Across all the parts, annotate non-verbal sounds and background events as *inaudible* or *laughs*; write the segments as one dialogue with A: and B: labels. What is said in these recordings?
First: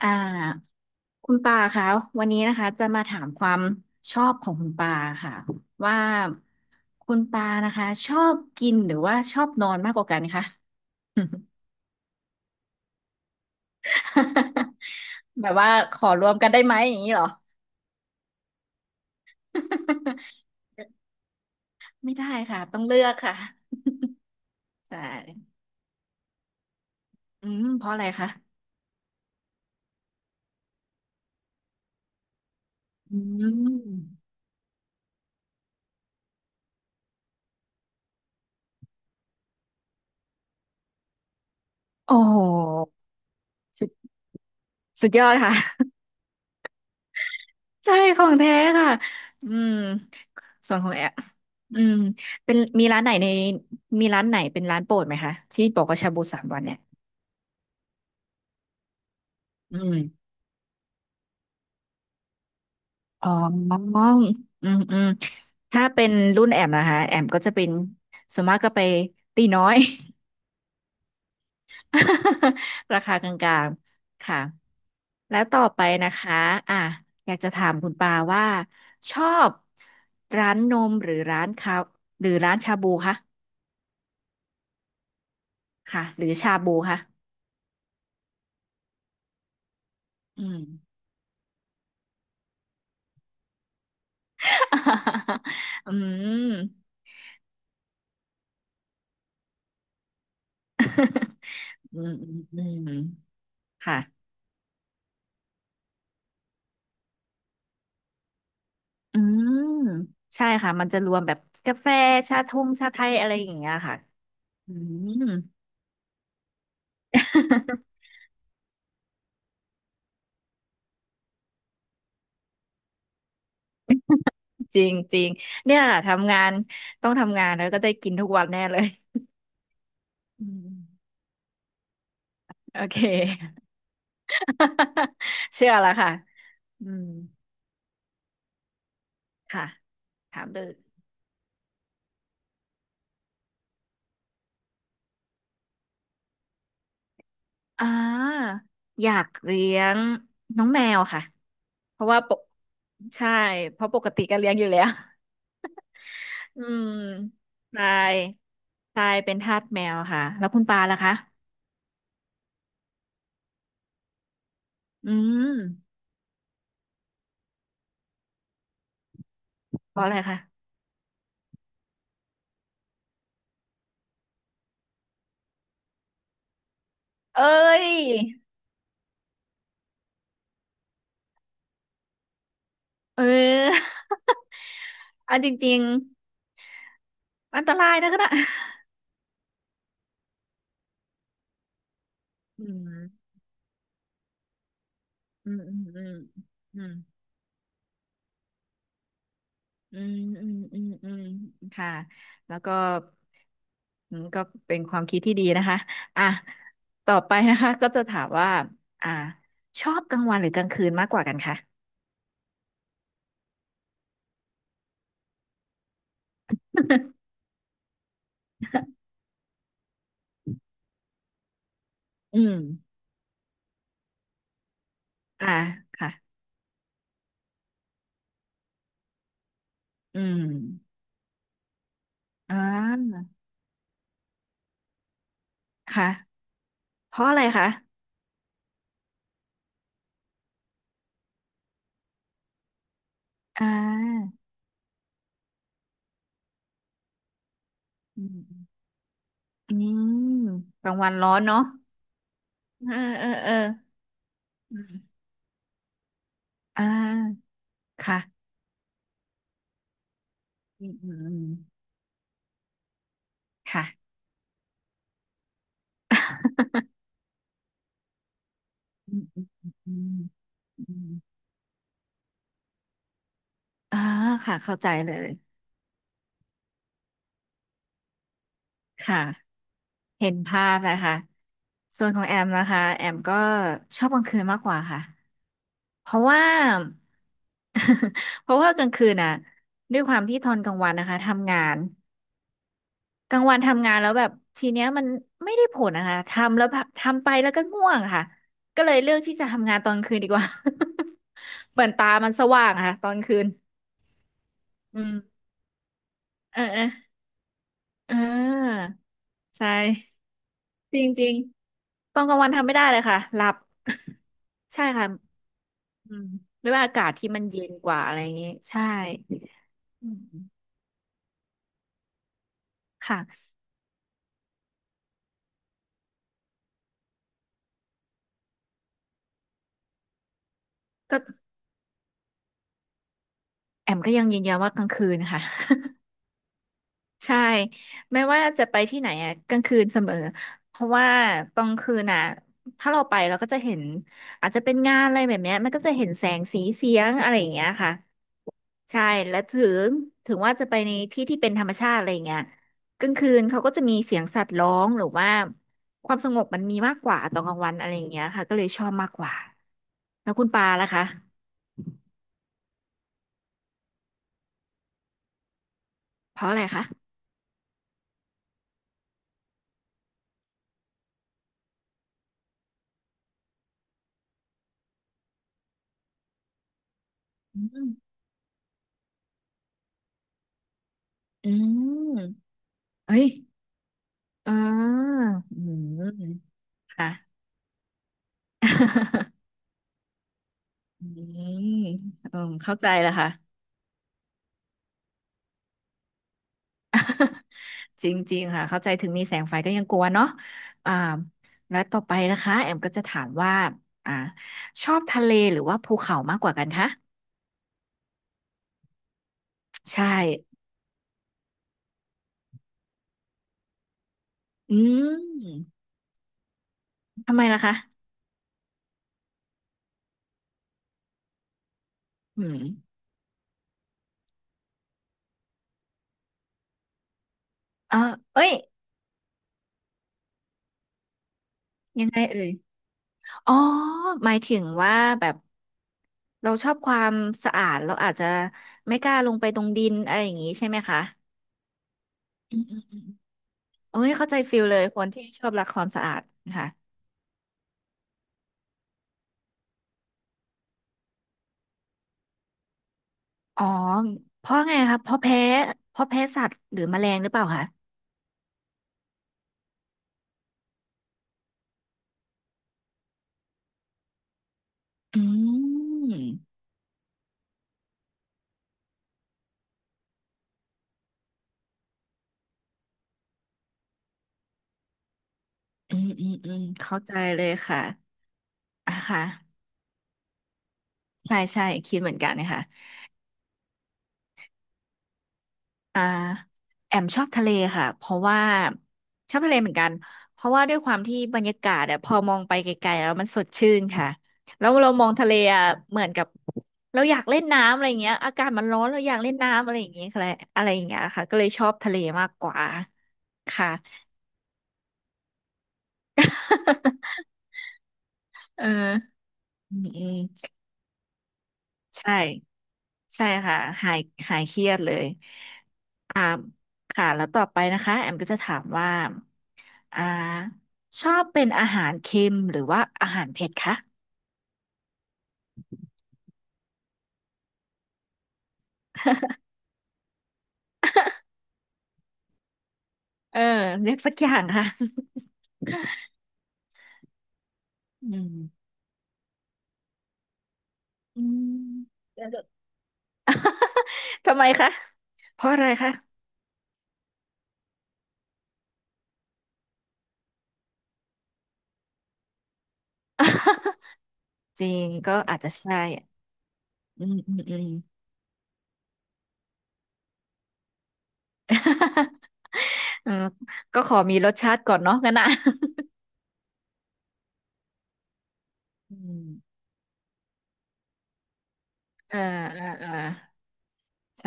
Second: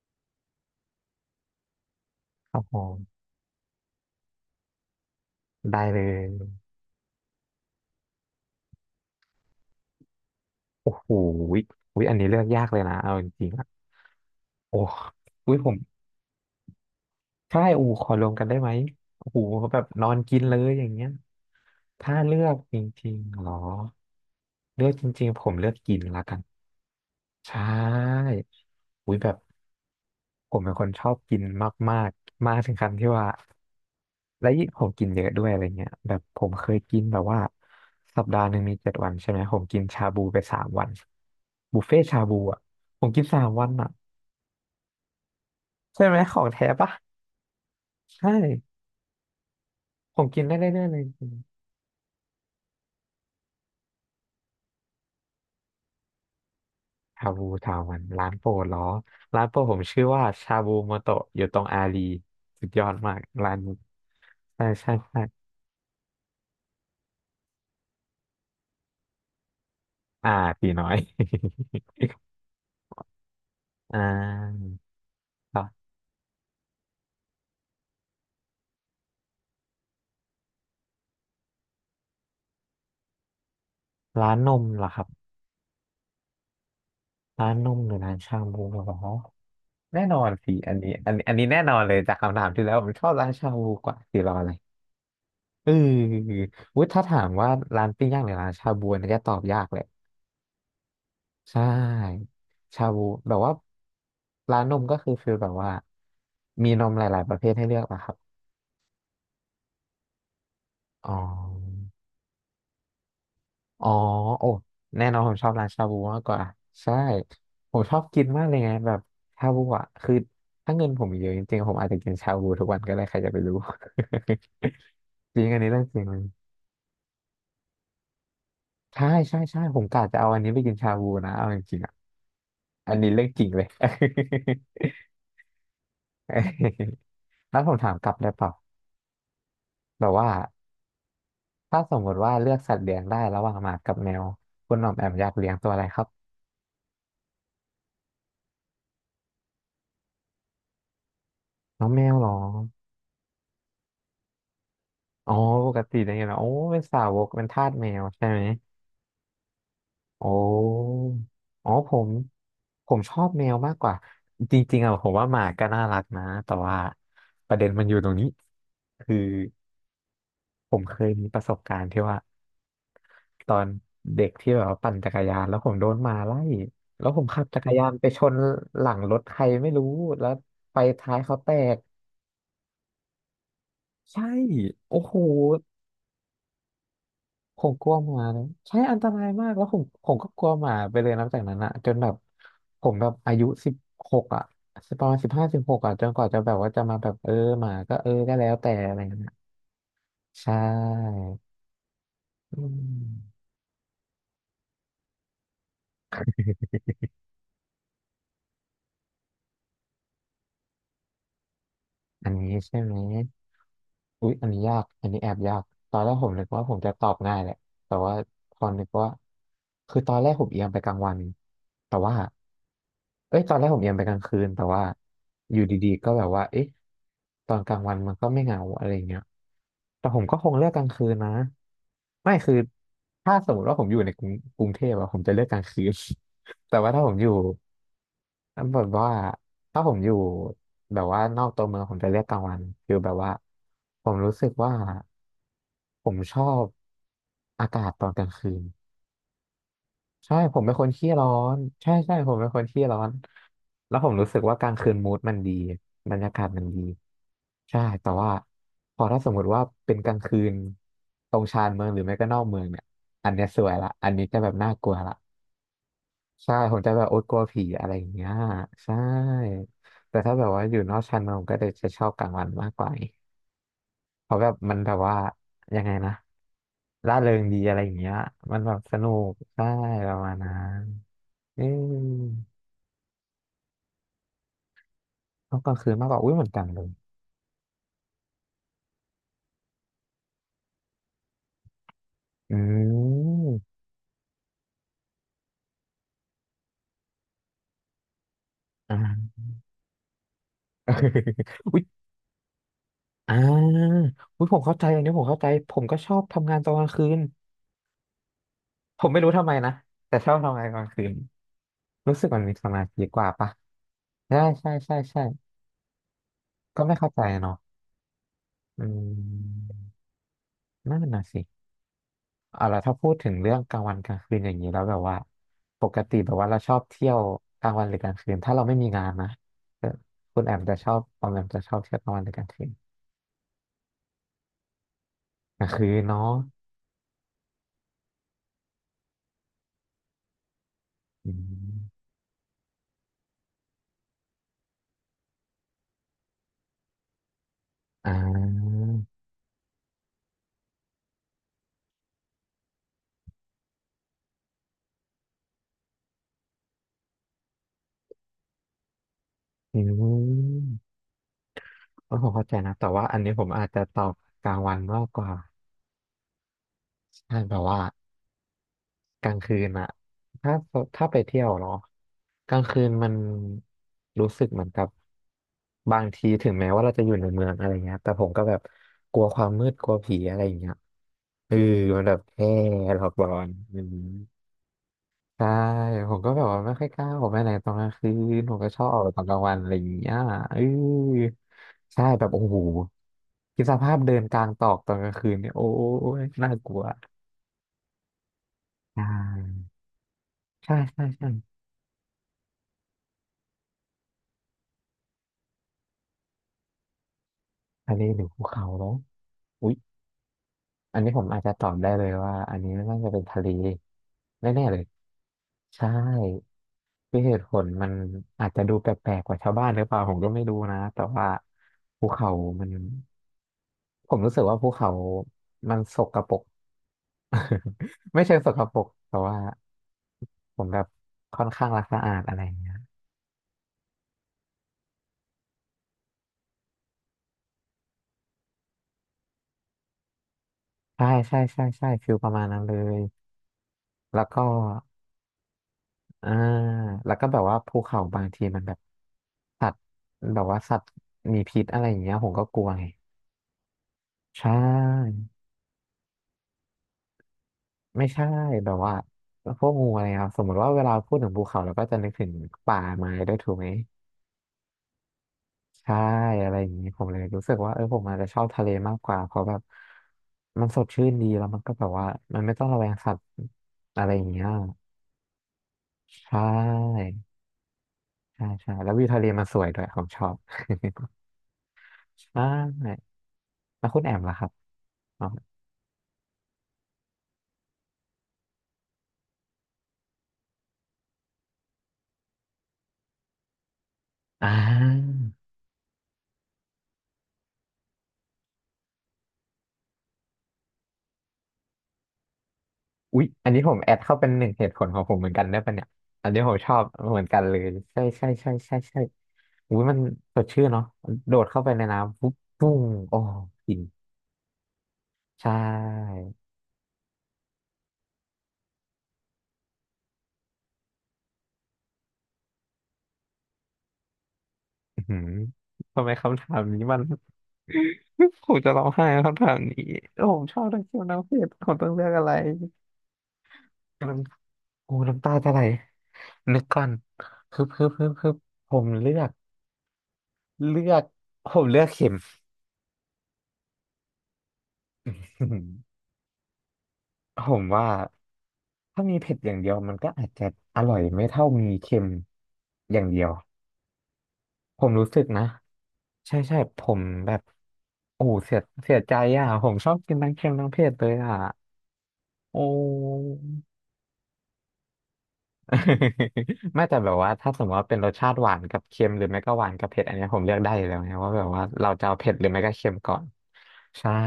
A: อ่าคุณปาคะวันนี้
B: ค
A: นะ
B: รับ
A: คะ
B: ผ
A: จะมา
B: ม
A: ถามความชอบของคุณปาค่ะ
B: ได้
A: ว่า
B: เลย
A: คุณปานะคะชอบกินหรือว่าชอบนอนมากกว่ากันคะ
B: โอ้โหวิวิอันนี้เลือกยากเลยนะเอาจริงๆอะโอ้
A: *laughs* แบบ
B: วิผ
A: ว่า
B: ม
A: ขอรวมกันได้ไหมอย่างนี้เหรอ
B: ใช่โอ้ขอรวมกันได้ไหมโอ้โหแบบนอนกินเล
A: *laughs*
B: ยอย่างเงี้ย
A: ไม่
B: ถ้า
A: ได้
B: เลือก
A: ค่ะ
B: จ
A: ต้องเลือ
B: ริ
A: ก
B: ง
A: ค่ะ
B: ๆเหรอเลือก
A: ใช่
B: จริงๆผมเลือกกินละกัน
A: อื
B: ใช่
A: มเพราะอะไรคะ
B: อุ้ยแบบผมเป็นคนชอบกินมากมากมากถึงขั้นที่
A: อื
B: ว่า
A: ม
B: และยิ่งผมกินเยอะด้วยอะไรเงี้ยแบบผมเคยกินแบบว่าสัปดาห์หนึ่งมี7 วันใช่ไหมผมกินชาบูไปสามวันบุฟเฟ่
A: โอ้
B: ชาบู
A: โห
B: อ่ะผมกินสามวัน
A: สุ
B: อ่ะ
A: ดสุดยอดค่ะ
B: ใช่ไหมของแท้ปะ
A: ใช่ขอ
B: ใช่
A: งแท้ค่ะ อืม
B: ผมกินได้
A: ส่วน
B: เรื่อ
A: ข
B: ย
A: อ
B: ๆ
A: ง
B: เลย
A: แอ
B: จ
A: ป
B: ริง
A: อืมเป็นมีร้านไหนเป็นร้านโปรดไหมคะที่บอกว่าชาบูสามวันเนี่ย
B: ชาบูสามวันร้านโปรดเหรอร้านโปรดผ
A: อื
B: ม
A: ม
B: ชื่อว่าชาบูโมโตะอยู่ตรงอารีสุดยอดมาก
A: อ๋
B: ร้านนี้
A: อ
B: ใช่
A: อืม
B: ใช่
A: อืม
B: ใช่
A: ถ้าเป็นรุ่นแอมนะคะแอมก็จะเป็นส่วนมากก็ไปตีน้อย
B: อ่าตีน้อย
A: *laughs* ราคากลาง
B: *laughs* อ่
A: ๆ ค่ะ
B: า
A: แล้วต่อ
B: ก็
A: ไปนะคะอ่ะอยากจะถามคุณปาว่าชอบร้านนมหรือร้านคาหรือร้านชาบูคะ
B: ร้านนมเหรอครับ
A: ค่ะหรือชาบูค่ะ
B: ร้านนมหรือร้านชาบูเหรอแน่นอน
A: อื
B: สิ
A: ม
B: อันนี้แน่นอนเลยจากคำถามที่แล้วผมชอบร้านชาบูกว่าสิรออะไรเอ
A: *laughs* อื
B: อ
A: ม
B: วุ้ยถ้าถามว่าร้านปิ้งย่างหรือร้านชาบูอันนี่จะตอบยากเลยใช
A: อืมอื
B: ่
A: ม
B: ชา
A: อืม
B: บูแบบว่า
A: ค่ะ
B: ร้านนมก็คือฟีลแบบว่ามีนมหลายๆประเภทให้เลือกนะครับ
A: อืมใช่ค่ะมันจะร
B: อ๋อ
A: วมแบบกาแฟชาทงชาไทยอะไรอย่างเงี้ย
B: อ๋อ
A: ค่ะ
B: โอ้
A: อื
B: แน่นอน
A: ม
B: ผมชอบร้านชาบูมากกว่าใช่ผมชอบกินมากเลยไงแบบชาบูอ่ะคือถ้าเงินผมเยอะจริงๆผมอาจจะกินชาบูทุกวันก็ได้ใครจะไปรู้
A: จริงจริง
B: *laughs* จริงอันนี้
A: เนี่
B: เรื่อ
A: ย
B: งจริงเลย
A: ทำงานต้องทำงานแล้วก็ได้กินทุกวันแน่เลย
B: ใช่ใช่ใช่ผมกะจะเอาอัน
A: อื
B: นี้ไป
A: ม
B: กินชาบูนะเอาจริงๆอ่ะ
A: โอ
B: อั
A: เค
B: นนี้เรื่องจริงเลย
A: *laughs* เชื่อแล้วค่ะอืม
B: *laughs* แล้วผมถามกลับได้เปล่า
A: ค่ะ
B: แบบว่า
A: ถามเลย
B: ถ้าสมมติว่าเลือกสัตว์เลี้ยงได้ระหว่างหมากับแมวคุณหน่อมแอมอยากเลี้ยงตัวอะไรครับ
A: อ่าอยากเลี้ยงน้องแมวค่ะ
B: น้อง
A: เพ
B: แม
A: ราะ
B: ว
A: ว่า
B: เหร
A: ป
B: อ
A: กใช่เพราะปกติก็เลี้ยงอยู่แล้ว
B: อ๋อปกติเป็นไงล่ะโอ้
A: *laughs* อื
B: เป็น
A: ม
B: สาวกเป็นทาส
A: ท
B: แม
A: รา
B: ว
A: ย
B: ใช่ไหม
A: ทรายเป็นทาสแมวค่ะ
B: โอ้
A: แล้วคุณปาล่ะคะ
B: อ๋อผมชอบแมวมากกว่าจริงๆอะผ
A: อื
B: มว่าหมา
A: ม
B: ก็น่ารักนะแต่ว่าประเด็นมันอยู่ตรงนี้คือ
A: เพราะอะไรคะ
B: ผมเคยมีประสบการณ์ที่ว่าตอนเด็กที่แบบว่าปั่นจักรยานแล้วผมโดนหมาไล่แล้วผมขั
A: เอ้
B: บจักรยา
A: ย
B: นไปชนหลังรถใครไม่รู้แล้วไฟท้ายเขาแตก
A: เออ
B: ใช่
A: *laughs*
B: โอ้โห
A: อันจริงๆ
B: ผ
A: อันต
B: มกลั
A: ราย
B: วห
A: นะคะ
B: มา
A: น่ะ
B: เลยใช่อันตรายมากแล้วผมก็กลัวหมาไปเลยนับจากนั้นอะจนแบบ
A: *laughs* อื
B: ผ
A: ม
B: มแบบอายุสิบหกอะประมาณสิบห้า
A: อื
B: สิ
A: ม
B: บห
A: อื
B: ก
A: ม
B: อะ
A: อื
B: จน
A: ม
B: กว่าจะแบบว่า
A: อื
B: จะ
A: ม
B: มาแบบเออหมาก็เออก็แล้วแต่อะไรเงี้ย
A: อืมอื
B: ใช่
A: มอืมอืมค่ะแล้ว
B: อื
A: ก็
B: ม
A: อืมก็เป็นความคิดที่ดีนะคะอ่ะต่อไปนะคะก็จะถามว่าอ่าชอบกลางวันหรือกลางคืนมากกว่ากันคะ
B: อันนี้ใช่ไหม อุ๊ยอันนี้ยากอันนี้แอบยากตอนแรกผมนึกว่าผมจะตอบง่าย
A: *laughs*
B: แหละแต่ว่าพอนึกว่าคือตอนแรกผมเอียงไปกลางวันแต่ว่า
A: อืม
B: เอ้ยตอนแรกผมเอียงไปกลางคืนแต่ว่า
A: อ่า
B: อยู่ดีๆ
A: ค่ะ
B: ก็แบบว่าเอ๊ะตอนกลางวันมันก็ไม่เหงาอะไรเงี้ยแต่ผ
A: อื
B: มก็
A: ม
B: คงเลือกกลางคืนนะไม่คือ
A: อ่า
B: ถ้าสมมติว่าผมอยู่ในกรุงกรุงเทพอะผมจะเลือกกลางคืน
A: ค่ะ
B: แต่ว่าถ้าผ
A: เพ
B: มอ
A: ราะ
B: ยู่
A: อะไรคะ
B: แบบว่าถ้าผมอยู่แบบว่านอกตัวเมืองผมจะเรือกกลางวันคือแบบว่า
A: อ่
B: ผม
A: า
B: รู้สึกว่าผมชอบอากาศตอนก
A: อื
B: ลางคืน
A: มอืม
B: ใช่ผมเป็นค
A: ก
B: น
A: ลาง
B: ขี้
A: วัน
B: ร้
A: ร้
B: อ
A: อน
B: น
A: เนาะ
B: ใช่ใช่ผมเป็นคนขี้
A: เออ
B: ร้อน
A: เออเออ
B: แล้วผมรู้สึกว่ากลาง
A: อื
B: คืนมูด
A: ม
B: มันดีบรรยากาศมันดี
A: อ่า
B: ใช่แต่
A: ค่ะ
B: ว่าพอถ้าสมมติว่าเป็นกลางคืน
A: อืมอืมอื
B: ตรง
A: ม
B: ชานเมืองหรือไม่ก็นอกเมืองเนี่ยอันเนี้ยสวย
A: ค่ะ
B: ละอันนี้จะแบบน่ากลัวละ ใช่
A: *laughs*
B: ผมจะแบบโอ๊ตกลัวผีอะไรอย่างเงี้ยใช่
A: อืมอืมอืม
B: แต่ถ้าแบบว่าอยู่
A: อื
B: นอก
A: ม
B: ชานเมืองผมก็จะชอบกลางวันมากกว่า
A: อ่า
B: เพราะแบบ
A: ค่ะ
B: มั
A: เข้า
B: น
A: ใจ
B: แบบ
A: เล
B: ว่า
A: ย
B: ยังไงนะร่าเริงดีอะไรอย่างเงี้ยมันแบบสนุ
A: ค่ะ
B: กใช่ประ
A: เห็
B: มา
A: น
B: ณนั้
A: ภาพ
B: น
A: นะคะ
B: เอ
A: ส่วนของ
B: อ
A: แอมนะคะแอมก็ชอบกลางคืนมากกว่าค่ะ
B: ต้องกลางคืนมาก
A: เพ
B: กว่า
A: ราะ
B: อุ้ยเห
A: ว่า
B: มือนกันเลย
A: *laughs* เพราะว่ากลางคืนน่ะด้วยความที่ทอนกลางวันนะคะทำงาน
B: อื
A: กลางวัน
B: ม
A: ทำงานแล้วแบบทีเนี้ยมันไม่ได้ผลนะคะทำแล้วแบบทำไปแล้วก็ง่วงค่ะก็เลยเลือก
B: อ่า
A: ที่จะทำงานตอนกลางคืนดีกว่า
B: *laughs*
A: *laughs*
B: อุ้
A: เห
B: ย
A: มือนตามันสว่างอะค่ะตอน
B: อ่
A: คืน
B: าอุ้ยผมเข้าใจอั
A: อื
B: นนี้
A: ม
B: ผมเข้าใจผมก็ชอบทำงา
A: เอ
B: น
A: อ
B: ตอน
A: เอ
B: ก
A: อ
B: ลางคืน
A: เออ
B: ผมไม่รู้ทำไม
A: ใช่
B: นะแต่ชอบทำงานกลาง
A: จ
B: คื
A: ริง
B: น
A: จริง
B: รู้
A: ตอ
B: สึ
A: น
B: ก
A: กลา
B: มั
A: ง
B: น
A: วัน
B: มีส
A: ทำไม่
B: มา
A: ได้เล
B: ธิ
A: ย
B: ก
A: ค่ะ
B: ว่า
A: หลั
B: ปะ
A: บ
B: ใช่ใช่
A: *laughs* ใช่
B: ใช่
A: ค่ะ
B: ใช่
A: อืมด้วย
B: ก็
A: ว่าอา
B: ไม่
A: กา
B: เข้า
A: ศ
B: ใจ
A: ที่มัน
B: เนาะ
A: เย็นกว่าอะไรอย่างงี้ใช่
B: อืม
A: อืม
B: นั่นน่ะสิเอาละถ้าพูดถึง
A: ค่ะ
B: เรื่องกลางวันกลางคืนอย่างนี้แล้วแบบว่าปกติแบบว่าเราชอบเที่ยวกลางวันหรือกลางคืนถ้าเราไม่มีงานนะเออคุณแอมจะชอบ
A: ก็
B: ออมแอมจะชอบเที่ยวกลางวันหรือกลางคืน
A: แอมก็ยังยืนยันว่ากลางคืนค่ะ
B: กลางคื
A: *laughs*
B: นเนาะ
A: ใช่ไม่ว่าจะไปที่ไหนอะกลางคืนเสมอเพราะว่า
B: อื
A: ตอนคื
B: ม
A: นอ่ะถ้าเราไปเราก็จะเห็นอาจจะเป็นงานอะไรแบบเนี้ยมันก็จะเห็นแสงสีเสียงอะไรอย่างเงี้ยค่ะ
B: อ่า
A: ใช่และงถึงว่าจะไปในที่ที่เป็นธรรมชาติอะไรอย่างเงี้ยกลางคืนเขาก็จะมีเสียงสัตว์ร้องหรือว่าความสงบมันมีมากกว่าตอนกลางวันอะไรอย่างเงี้ยค่ะก็เลยชอบมากกว่า
B: อื
A: แล้วคุณปา
B: ม
A: ล่ะคะ
B: เออผมเข้าใจนะแต่ว่าอันนี้ผมอาจจะตอบกลางวันมากกว่า
A: เพราะอะไรคะ
B: ใช่แบบว่ากลางคืนอะถ้าถ้าไปเที่ยวเนาะ กลางคืนมันรู้สึกเหมือนกับบางทีถึงแม้ว่าเราจะอยู่ในเมือง
A: อื
B: อะไร
A: ม
B: เงี้ยแต่ผมก็แบบกลัวความมืดกลัวผีอะไรอย่างเงี้ย
A: อื
B: เออมันแบ
A: ม
B: บแค่หลอก
A: เอ้
B: หล
A: ย
B: อนอืม
A: เออ
B: ใช่
A: อืม
B: ผมก็แบบว่าไม่ค่อยกล้า
A: ค่ะ
B: ออกไปไหนตอนกลางคืนผมก็ชอบออกไปตอนก
A: *laughs*
B: ลางวันอะไรอย่างเงี้ยเออ
A: อืม
B: ใช่แบบ
A: เออ
B: โอ้โห
A: เข้าใจแล้วค่ะ
B: คิดสภาพเดินกลางตอกตอนกลางคืนเนี่ยโอ้ยน่ากลัว
A: จริงๆ ค่ะ เข้าใจ
B: ใช
A: ถึงมีแสงไฟ
B: ่
A: ก็ยังกลัวเนาะ
B: ใช่
A: อ่า
B: ใช่ใช่
A: และต่อไปนะคะแอมก็จะถามว่าอ่าชอบทะเลหรือว่าภูเขามากกว่ากันคะ
B: ทะเลหรือภูเขาเนาะ
A: ใช่
B: อันนี้ผมอาจจะตอบได้เลยว่าอันนี้น่าจะเป็นทะเลแน่ๆ
A: อื
B: เลย
A: ม
B: ใช่คือเห
A: ทำไม
B: ตุผ
A: ล่ะ
B: ล
A: คะ
B: มันอาจจะดูแปลกๆกว่าชาวบ้านหรือเปล่าผมก็ไม่รู้นะแต่ว่าภูเขา
A: อืม
B: มันผมรู้สึกว่าภูเขามันสกปรก
A: เออ
B: *laughs* ไม่เชิง
A: เอ้
B: ส
A: ย
B: กปรกแต่ว่าผมแบบค่อนข้างรักสะ
A: ยั
B: อา
A: งไง
B: ดอะไร
A: เอ่
B: อ
A: ย
B: ย่างเงี้ย
A: อ๋อหมายถึงว่าแบบเราชอบความสะอาดเราอาจจะไม่กล้าลงไปตรงดินอะไรอย่างนี้ใช่ไหมคะ
B: ใช่ใช่ใช่ใช่ฟิลประมาณ
A: อื
B: นั้น
A: ม
B: เล
A: อืมอื
B: ย
A: มโอ้ย
B: แล้ว
A: เข้าใจ
B: ก็
A: ฟิลเลยคนที่ชอบรักความสะอาด
B: อ่า
A: ค่ะ
B: แล้วก็แบบว่าภูเขาบางทีมันแบบสัตว์แบบว่าสัตว์มีพิษอะไรอย่างเงี้ยผมก็กลัวไง
A: อ๋อ
B: ใช
A: เพราะไงครับเพ
B: ่
A: ราะแพ้เพราะแพ้สัตว์หรือแมลงหรือเปล่าคะ
B: ไม่ใช่แบบว่าพวกงูอะไรครับสมมติว่าเวลาพูดถึงภูเขาเราก็จะนึกถึงป่าไม้ด้วยถูกไหม
A: อื
B: ใช่อะไร
A: ม
B: อย่างนี้ผมเลยรู้สึกว่าเออผมอาจจะชอบทะเลมากกว่าเพราะแบบมันสดชื่นดีแล้วมันก็แบบว่ามันไม่ต้องระแวงสัตว์อะไรอย่างเงี้ย
A: อืม
B: ใช
A: อืมอืมเข้า
B: ่
A: ใจเลยค่ะ
B: ใช่ใช่แล้ว
A: อ่ะ
B: วิวทะ
A: ค่ะ
B: เลมันสวยด้วยผมชอบ
A: ใช่ใช่คิดเหมือ
B: *laughs*
A: นกัน
B: ใช่
A: นะคะ
B: แล้วคุณแอมล่ะครับ
A: อ่าแอมชอบทะเลค่ะเพราะว่าชอบทะเลเหมือนกันเพราะว่าด้วยความที่บรรยากาศอะพอมองไปไกลๆแล้วมันสดชื่นค่ะ
B: อ่
A: แล้วเรามอง
B: า
A: ทะเลอะเหมือนกับเราอยากเล่นน้ำอะไรเงี้ยอากาศมันร้อนเราอยากเล่นน้ำอะไรอย่างเงี้ยค่ะอะไรอย่างเงี้ยค่ะก็เลยชอบทะเลมากกว่า
B: อุ๊ยอันนี้
A: ค่ะ
B: ผมแอดเข้าเป็นหนึ่งเหตุผลของผมเหมือนกันได้ปะเนี่ยอันนี้ผมชอบเหมือนกันเลยใช่ใช่ใช่
A: เอ
B: ใช่ใช่
A: อ
B: อุ๊
A: อื
B: ย
A: ม
B: มัน
A: อืม
B: สดชื่นเนาะโดดเข้าไปใน
A: ใช่
B: น้ำปุ๊บปุ้งโอ้
A: ใช่ค่ะ
B: กิน
A: หายหายเครียดเลย
B: ใช่
A: อ่าค่ะแล้วต่อไปนะคะแอมก็จะถามว่าอ่าชอบเป็นอาหารเค็มหรือว่าอาหารเผ็ดคะ
B: อื้อหือทำไมคำถามนี้มัน *laughs* ผมจะร้องไห้กับคำถามนี้โอ้ผมชอบทั้งคิวทั้งเพศผมต้องเลือกอะไร
A: เออเลือก
B: น้
A: สักอย่างค่ะ
B: ำโอ้น้ำตาจะไหลนึกก่อนฮึบฮึบฮึ
A: อื
B: บฮึ
A: ม
B: บผมเลือกเลือก
A: อื
B: ผมเลือก
A: ม
B: เข็ม
A: ทำไมคะเพราะอะไรคะ
B: *laughs* ผมว่าถ้ามีเผ็ดอย่างเดียวมันก็อาจจะอร่อยไม่เท่ามีเค็มอย่างเดียว
A: *laughs* จริ
B: ผ
A: ง
B: มรู้
A: ก็
B: สึก
A: อาจ
B: นะ
A: จะใช่
B: ใช่ใช่ผม
A: อืม
B: แบ
A: อื
B: บ
A: มอืม
B: โอ้เสียเสียใจอ่ะผมชอบกินทั้งเค็มทั้งเผ็ดเลยอ่ะ
A: *laughs*
B: โอ้
A: เออก็ขอมีรสชาติก่อนเนาะงั้นนะ
B: *laughs* ไม่แต่แบบว่าถ้าสมมติว่าเป็นรสชาติหวานกับ
A: อื
B: เค็มห
A: ม
B: รือไม่ก็หวานกับเผ็ดอันเนี้ยผมเลือกได้อยู่แล้วนะว่าแบบว่าเราจะ
A: *laughs* เอ
B: เอา
A: อ
B: เผ็ดหรือไม่
A: เออ
B: ก็
A: เอ
B: เค็
A: อ
B: มก่อนใช่
A: ใช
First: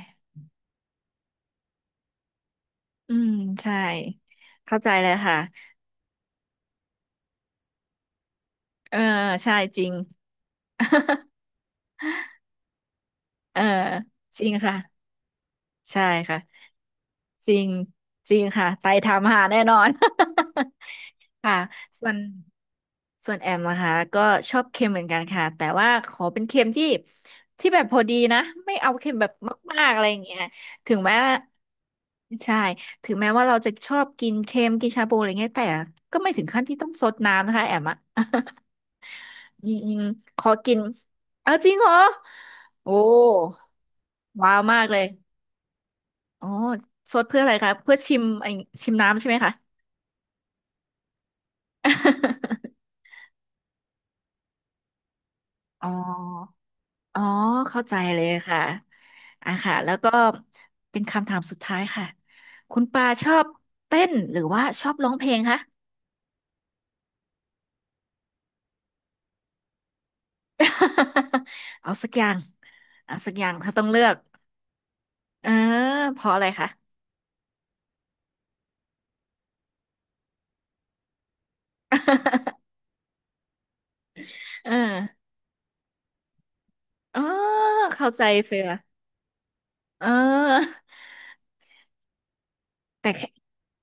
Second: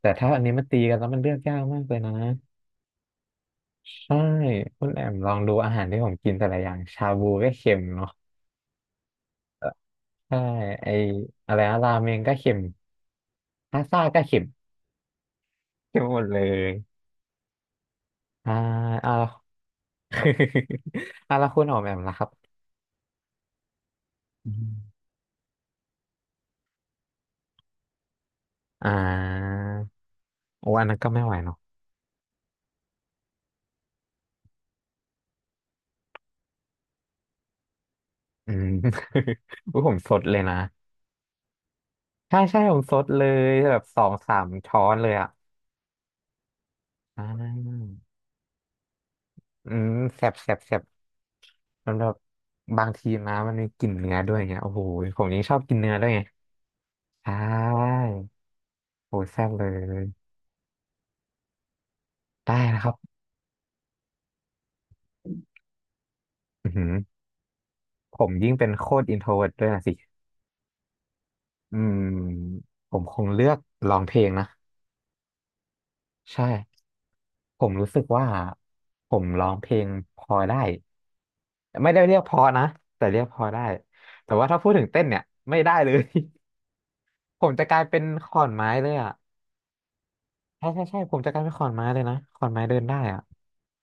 B: แต่ถ้าอันนี้มันตีกันแล้วมันเลือกยากมากเลยนะ
A: อืมใช่
B: ใช่
A: เข้า
B: คุ
A: ใจ
B: ณแอ
A: เล
B: ม
A: ย
B: ลอ
A: ค่ะ
B: งดูอาหารที่ผมกินแต่ละอย่างชาบูก็เค็มเนาะ
A: เออใช่จริง
B: ใช่ไอ
A: *laughs*
B: อะไรนะราเมงก็เค็ม
A: เออ
B: พาสต้าก็เค็
A: จ
B: ม
A: ริงค่ะ
B: เค็
A: ใช่
B: มหมดเล
A: ค่ะ
B: ย
A: จริงจริง
B: อ่า
A: ค่ะไป
B: เอา
A: ทำหาแน่นอน
B: *laughs* เอา
A: *laughs*
B: ละ
A: ค่ะ
B: คุณออมแอม
A: ส่ว
B: ล่ะ
A: น
B: ครับ
A: ส่วนแอมนะคะก็
B: อื
A: ชอบ
B: ม
A: เค็มเหมือนกันค่ะแต่ว่าขอเป็นเค็มที่ที่แบบพอดีนะไม่
B: อ่
A: เอาเค็มแบบ
B: า
A: มากๆอะไรอย่างเงี้ย
B: โอ้อัน
A: ถึ
B: นั้น
A: ง
B: ก็
A: แม้
B: ไม่ไหว
A: ว่า
B: เนาะ
A: ใช่ถึงแม้ว่าเราจะชอบกินเค็มกินชาบูอะไรเงี้ยแต่ก็ไม่ถึงขั้นที่ต้องซดน้ำนะคะแอมอะ
B: อืม
A: *laughs*
B: *laughs*
A: อืม
B: อุ๊ยผ
A: อื
B: ม
A: ม
B: สดเลย
A: ขอ
B: นะ
A: กิน เอาจริงเหรอ
B: ใช่ใช่ผม
A: โอ้
B: สดเลยแบบ2-3
A: ว้าว
B: ช้
A: มา
B: อ
A: ก
B: น
A: เลย
B: เลยอ่ะ
A: อ๋อซ
B: อ่
A: ดเพื่ออะไรคะ
B: า
A: เพื่อชิมไอชิมน้ำใช่ไหมคะ
B: อืมแสบแสบแสบมันแบบ
A: *laughs*
B: บางทีนะมันมีกลิ่นเนื้อด้วยไงโอ้โหผมยังชอบกิน
A: อ๋
B: เนื้อด้วยไง
A: ออ๋อ
B: ใช
A: เข้า
B: ่
A: ใจเลยค่ะ
B: โหแซ่บ
A: อ่ะ
B: เล
A: ค่ะแล้ว
B: ย
A: ก็ เป็นคำถามสุดท้ายค่ะ
B: ได้
A: คุ
B: นะ
A: ณ
B: ครับ
A: ปาชอบเต้นหรือว่าชอบร้องเพลงคะ
B: อือหือผมยิ่งเป็นโคตรอินโทรเวิร์ด้วยนะสิอื
A: *laughs* เอา
B: ม
A: สักอย่าง
B: ผมค
A: เอา
B: ง
A: สัก
B: เลื
A: อย่า
B: อ
A: ง
B: ก
A: ถ้าต้อง
B: ร้อ
A: เลื
B: ง
A: อ
B: เพ
A: ก
B: ลงนะ
A: เออเพราะอะ
B: ใช่
A: ไรคะ
B: ผมรู้สึกว่าผมร้องเพลงพอได้ไม่ได้เรียกเพอนะแต่เรียกพอได้แต่ว่าถ้า
A: *laughs*
B: พูด
A: เออ
B: ถึงเต้นเนี่ยไม่ได้เลย
A: อ๋อ
B: *laughs* ผมจะกลายเป็น
A: เข้าใจ
B: ขอน
A: เฟีย
B: ไม้เลยอ่ะ
A: เ
B: ใช่
A: ออ
B: ใช่ใช่ผมจะกลายเป็นขอนไม้เลยนะขอนไม้เดินได้
A: แต่
B: อ่ะ
A: แค่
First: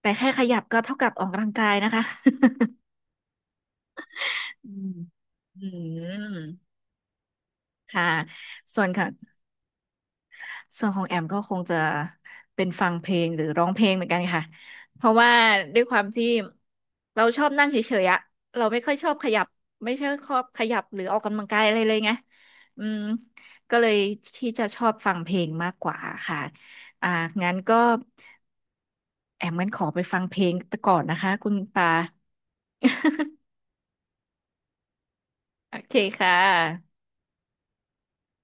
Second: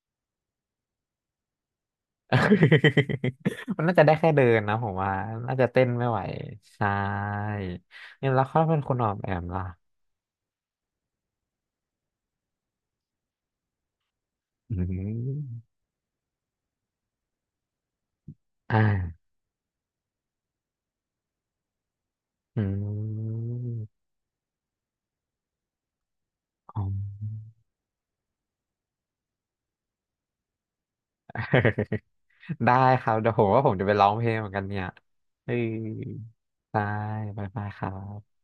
A: แต่แค่ขยับก็เท่ากับออกกำลังกายนะคะ
B: *laughs* มันน่าจะได้แค่เดิน
A: *laughs* อื
B: นะผ
A: ม
B: มว่าน่า
A: อื
B: จะเต้นไม่ไหว
A: ม
B: ใช่
A: ค่ะ
B: เนี่ยแล้วเขาเป็น
A: ส่วน
B: คนอ
A: ค่ะ
B: อกแบบล่ะ
A: ส่วนของแอมก็คงจะเป็นฟังเพลงหรือร้องเพลงเหมือนกันค่ะ
B: อื
A: เพราะว่า
B: ม
A: ด้วยความที่เราชอบนั่งเฉยๆอะเรา
B: อ่
A: ไม่ค่อยชอบ
B: า
A: ขยับไม่ใช่ชอบขยับหรือออกกำลังกายอะไรเลยไง
B: อื
A: อืมก็เลย
B: ม
A: ที่จะชอบฟังเพลงมากกว่าค่ะ
B: *laughs* อ๋อ
A: อ่างั้นก็แอมงั้นขอไปฟังเพลงก่อนนะคะคุณปา
B: *laughs* ได้ครับ
A: *laughs*
B: เดี๋ยวผมว่าผมจะไปร้องเพลงเหมือนกันเนี่ยเออ
A: โอเคค่ะ
B: ได้บายบายครับ